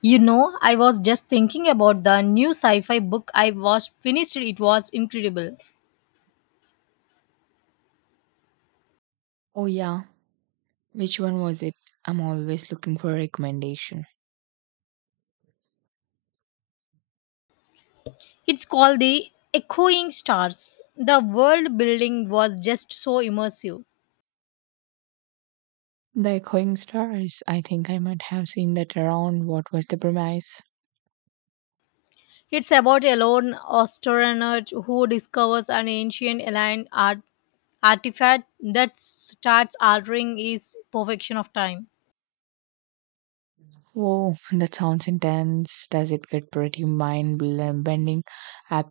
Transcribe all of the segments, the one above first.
I was just thinking about the new sci fi book I was finished. It was incredible. Oh yeah, which one was it? I'm always looking for recommendation. It's called The Echoing Stars. The world building was just so immersive. The Echoing Stars. I think I might have seen that around. What was the premise? It's about a lone astronaut who discovers an ancient alien artifact that starts altering his perfection of time. Oh, that sounds intense. Does it get pretty bending? I,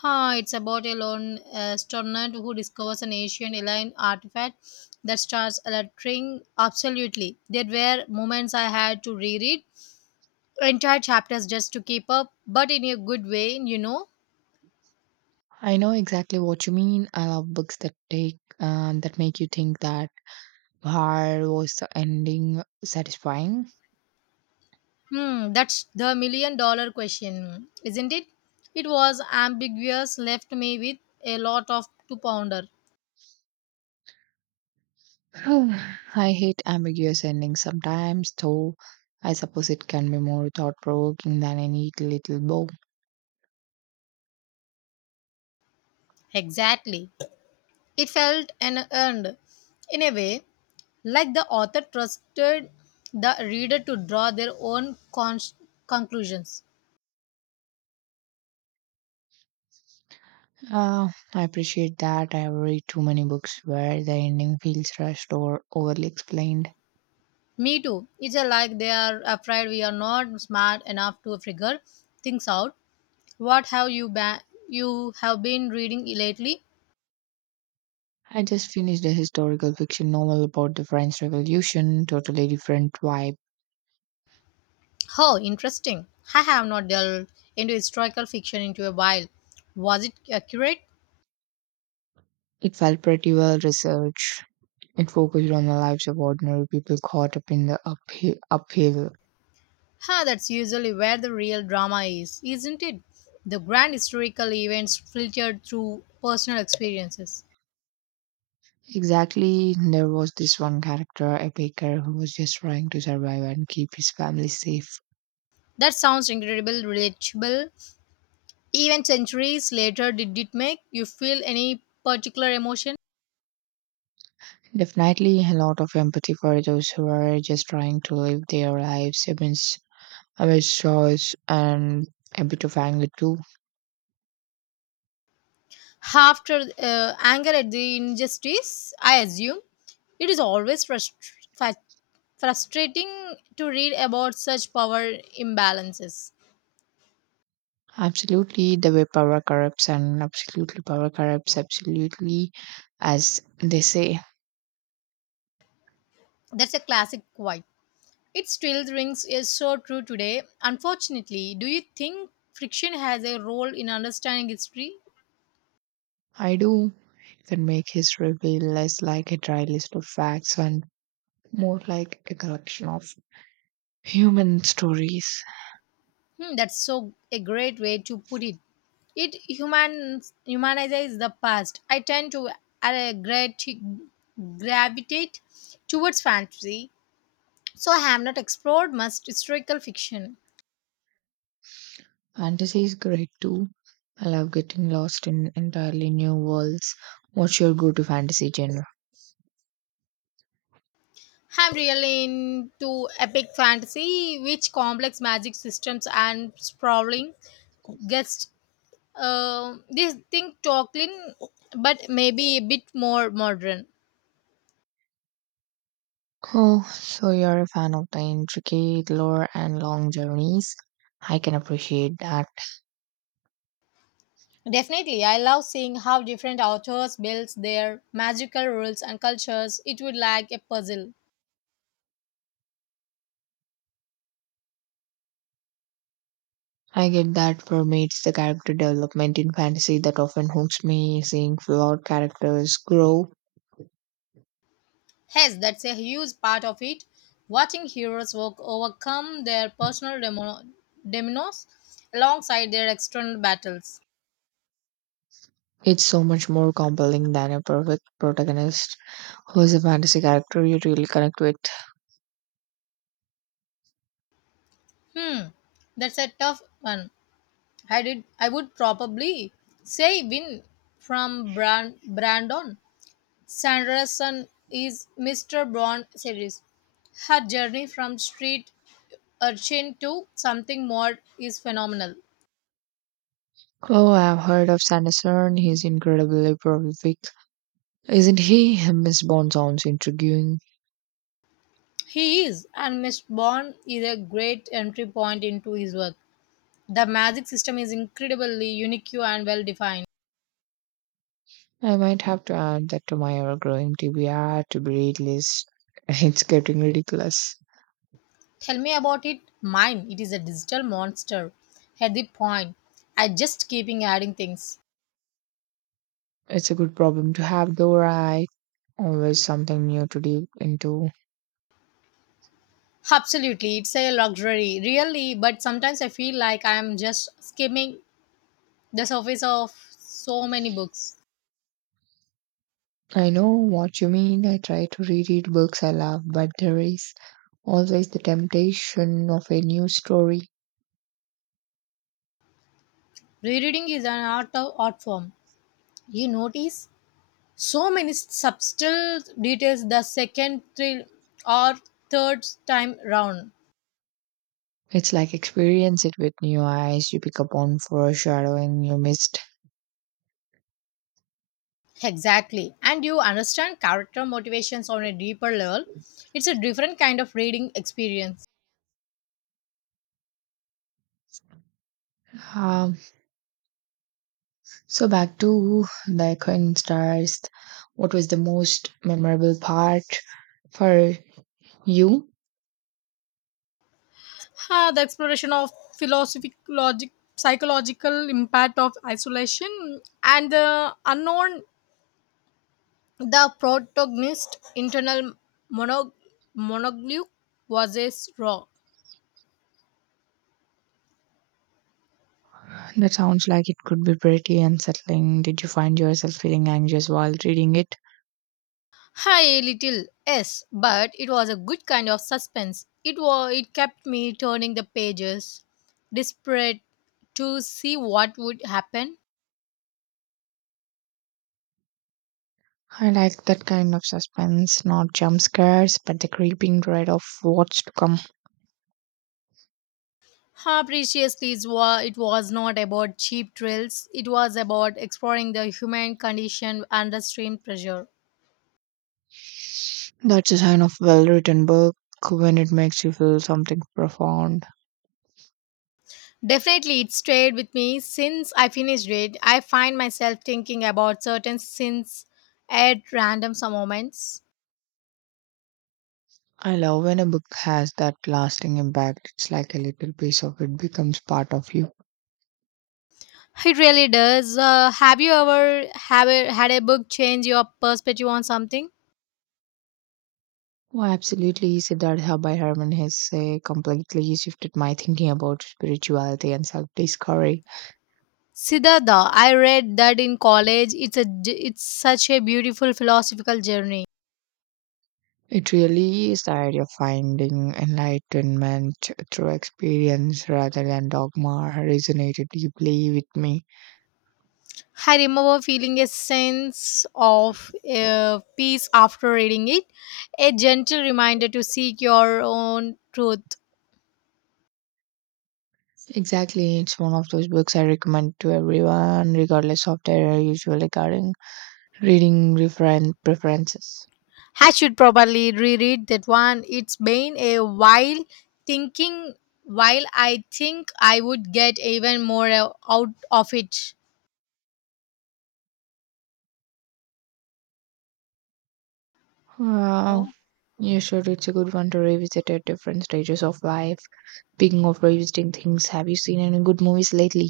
It's about a lone astronaut who discovers an ancient alien artifact that starts electing. Absolutely. There were moments I had to reread entire chapters just to keep up, but in a good way. I know exactly what you mean. I love books that take that make you think that where was the ending satisfying? That's the million dollar question, isn't it? It was ambiguous, left me with a lot of to ponder. I hate ambiguous endings sometimes, though. I suppose it can be more thought provoking than any little book. Exactly. It felt and earned, in a way, like the author trusted the reader to draw their own conclusions. Uh, I appreciate that. I have read too many books where the ending feels rushed or overly explained. Me too. It's a like they are afraid we are not smart enough to figure things out. What have you ba- You have been reading lately? I just finished a historical fiction novel about the French Revolution, totally different vibe. Oh, interesting. I have not delved into historical fiction into a while. Was it accurate? It felt pretty well researched. It focused on the lives of ordinary people caught up in the uphill. That's usually where the real drama is, isn't it? The grand historical events filtered through personal experiences. Exactly, there was this one character, a baker, who was just trying to survive and keep his family safe. That sounds incredible, relatable. Even centuries later, did it make you feel any particular emotion? Definitely a lot of empathy for those who are just trying to live their lives amidst I wish choice and a bit of anger too. After anger at the injustice, I assume it is always fa- frustrating to read about such power imbalances. Absolutely, the way power corrupts and absolutely power corrupts absolutely, as they say. That's a classic quote. It still rings is so true today. Unfortunately, do you think friction has a role in understanding history? I do can make history feel less like a dry list of facts and more like a collection of human stories. That's so a great way to put it. It humanizes the past. I tend to uh, great, gravitate towards fantasy, so I have not explored much historical fiction. Fantasy is great too. I love getting lost in entirely new worlds. What's your go-to fantasy genre? I'm really into epic fantasy, which complex magic systems and sprawling guest this thing Tolkien, but maybe a bit more modern. Oh, so you're a fan of the intricate lore and long journeys. I can appreciate that. Definitely, I love seeing how different authors build their magical rules and cultures. It would like a puzzle. I get that for me it's the character development in fantasy that often hooks me, seeing flawed characters grow. Yes, that's a huge part of it. Watching heroes work overcome their personal demons alongside their external battles. It's so much more compelling than a perfect protagonist who is a fantasy character you really connect with. Hmm, that's a tough one. I did. I would probably say win from Brandon. Sanderson is Mr. Brown series. Her journey from street urchin to something more is phenomenal. Oh, I've heard of Sanderson. He's incredibly prolific. Isn't he? Miss Bond sounds intriguing. He is, and Miss Bond is a great entry point into his work. The magic system is incredibly unique and well defined. I might have to add that to my ever growing TBR to be read list. It's getting ridiculous. Tell me about it. Mine, it is a digital monster. At the point, I just keeping adding things. It's a good problem to have, though, right? Always something new to dig into. Absolutely, it's a luxury, really, but sometimes I feel like I'm just skimming the surface of so many books. I know what you mean. I try to reread books I love, but there is always the temptation of a new story. Rereading is an art of art form. You notice so many subtle details the second, thrill or third time round. It's like experience it with new eyes. You pick up on foreshadowing you missed. Exactly, and you understand character motivations on a deeper level. It's a different kind of reading experience. Um, so back to the Echoing Stars. What was the most memorable part? For you, The exploration of philosophic logic, psychological impact of isolation, and the unknown. The protagonist, internal monog- monologue, was a raw. that sounds like it could be pretty unsettling. Did you find yourself feeling anxious while reading it? Hi, little yes, but it was a good kind of suspense. It kept me turning the pages, desperate to see what would happen. I like that kind of suspense, not jump scares, but the creeping dread of what's to come. How preciously it was not about cheap thrills. It was about exploring the human condition under extreme pressure. That's a sign of well written book when it makes you feel something profound. Definitely, it stayed with me since I finished it. I find myself thinking about certain scenes at random some moments. I love when a book has that lasting impact. It's like a little piece of it becomes part of you. It really does. Have you ever had a book change your perspective on something? Oh, absolutely. Siddhartha by Herman Hesse completely shifted my thinking about spirituality and self discovery. Siddhartha, I read that in college. It's such a beautiful philosophical journey. It really is the idea of finding enlightenment through experience rather than dogma resonated deeply with me. I remember feeling a sense of peace after reading it, a gentle reminder to seek your own truth. Exactly. It's one of those books I recommend to everyone, regardless of their usual regarding preferences. I should probably reread that one. It's been a while thinking while I think I would get even more out of it. Wow. No? You should. It's a good one to revisit at different stages of life. Speaking of revisiting things, have you seen any good movies lately,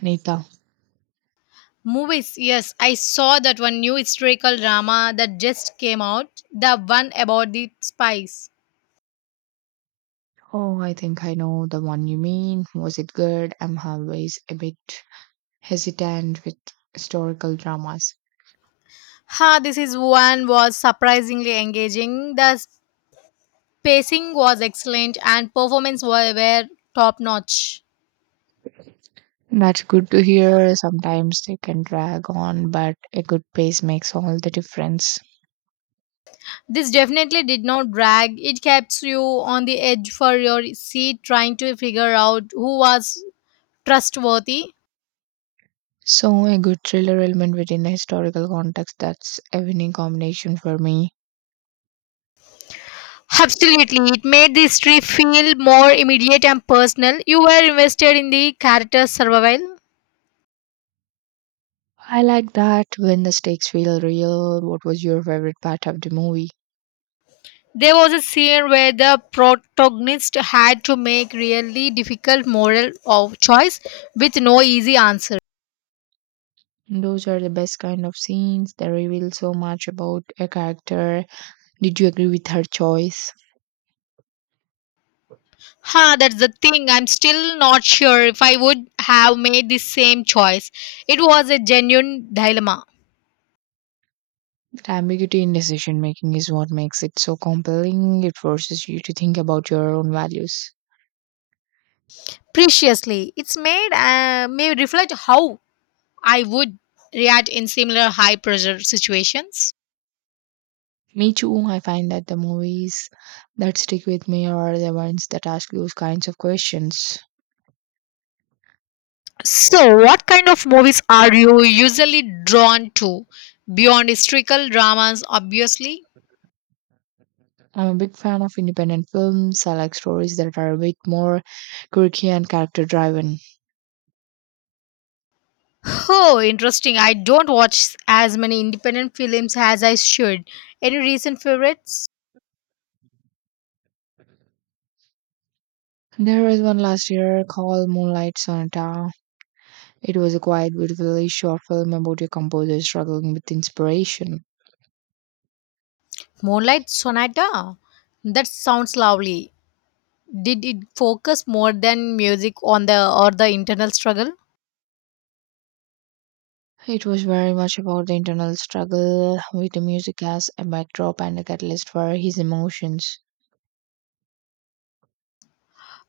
Anita? Movies, yes, I saw that one new historical drama that just came out, the one about the spies. Oh, I think I know the one you mean. Was it good? I'm always a bit hesitant with historical dramas. This is one was surprisingly engaging. The pacing was excellent and performance were top notch. That's good to hear. Sometimes they can drag on, but a good pace makes all the difference. This definitely did not drag. It kept you on the edge for your seat trying to figure out who was trustworthy. So, a good thriller element within a historical context, that's a winning combination for me. Absolutely. It made the history feel more immediate and personal. You were invested in the character's survival. I like that when the stakes feel real. What was your favorite part of the movie? There was a scene where the protagonist had to make really difficult moral of choice with no easy answer. Those are the best kind of scenes that reveal so much about a character. Did you agree with her choice? That's the thing. I'm still not sure if I would have made the same choice. It was a genuine dilemma. That ambiguity in decision making is what makes it so compelling. It forces you to think about your own values. Preciously, it's made may reflect how I would react in similar high pressure situations. Me too, I find that the movies that stick with me are the ones that ask those kinds of questions. So, what kind of movies are you usually drawn to? Beyond historical dramas, obviously. I'm a big fan of independent films. I like stories that are a bit more quirky and character driven. Oh, interesting. I don't watch as many independent films as I should. Any recent favorites? There was one last year called Moonlight Sonata. It was a quiet, beautifully short film about a composer struggling with inspiration. Moonlight Sonata? That sounds lovely. Did it focus more than music on the internal struggle? It was very much about the internal struggle with the music as a backdrop and a catalyst for his emotions.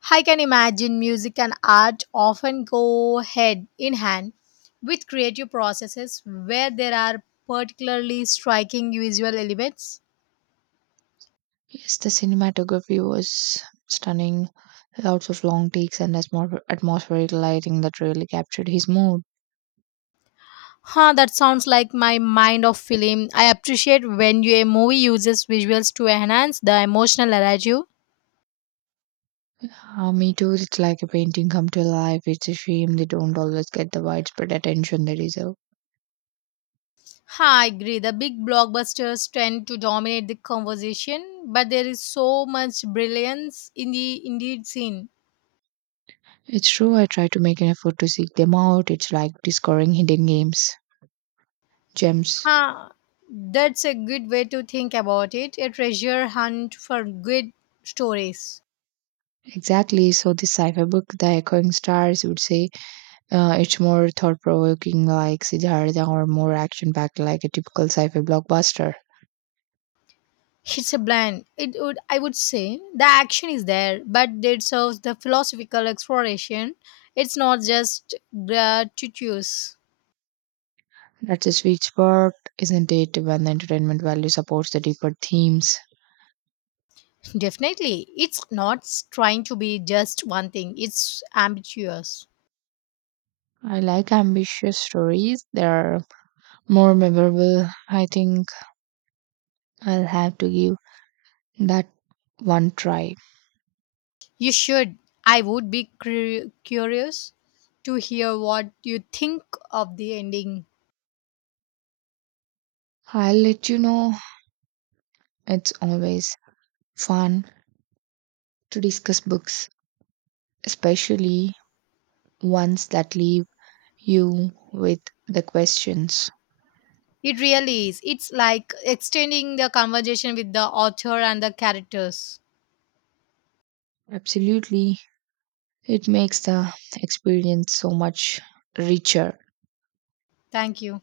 I can imagine music and art often go head in hand with creative processes where there are particularly striking visual elements. Yes, the cinematography was stunning. Lots of long takes and atmospheric lighting that really captured his mood. That sounds like my mind of film. I appreciate when a movie uses visuals to enhance the emotional narrative. Me too, it's like a painting come to life. It's a shame they don't always get the widespread attention they deserve. I agree. The big blockbusters tend to dominate the conversation, but there is so much brilliance in the indeed scene. It's true, I try to make an effort to seek them out. It's like discovering hidden games. Gems. Ah, that's a good way to think about it. A treasure hunt for good stories. Exactly. So the sci-fi book, The Echoing Stars, would say it's more thought-provoking, like Siddhartha, or more action-packed, like a typical sci-fi blockbuster. It's a blend. I would say, the action is there, but it serves the philosophical exploration. It's not just gratuitous. That's a sweet spot, isn't it? When the entertainment value supports the deeper themes. Definitely, it's not trying to be just one thing. It's ambitious. I like ambitious stories. They are more memorable. I think I'll have to give that one try. You should. I would be curious to hear what you think of the ending. I'll let you know. It's always fun to discuss books, especially ones that leave you with the questions. It really is. It's like extending the conversation with the author and the characters. Absolutely. It makes the experience so much richer. Thank you.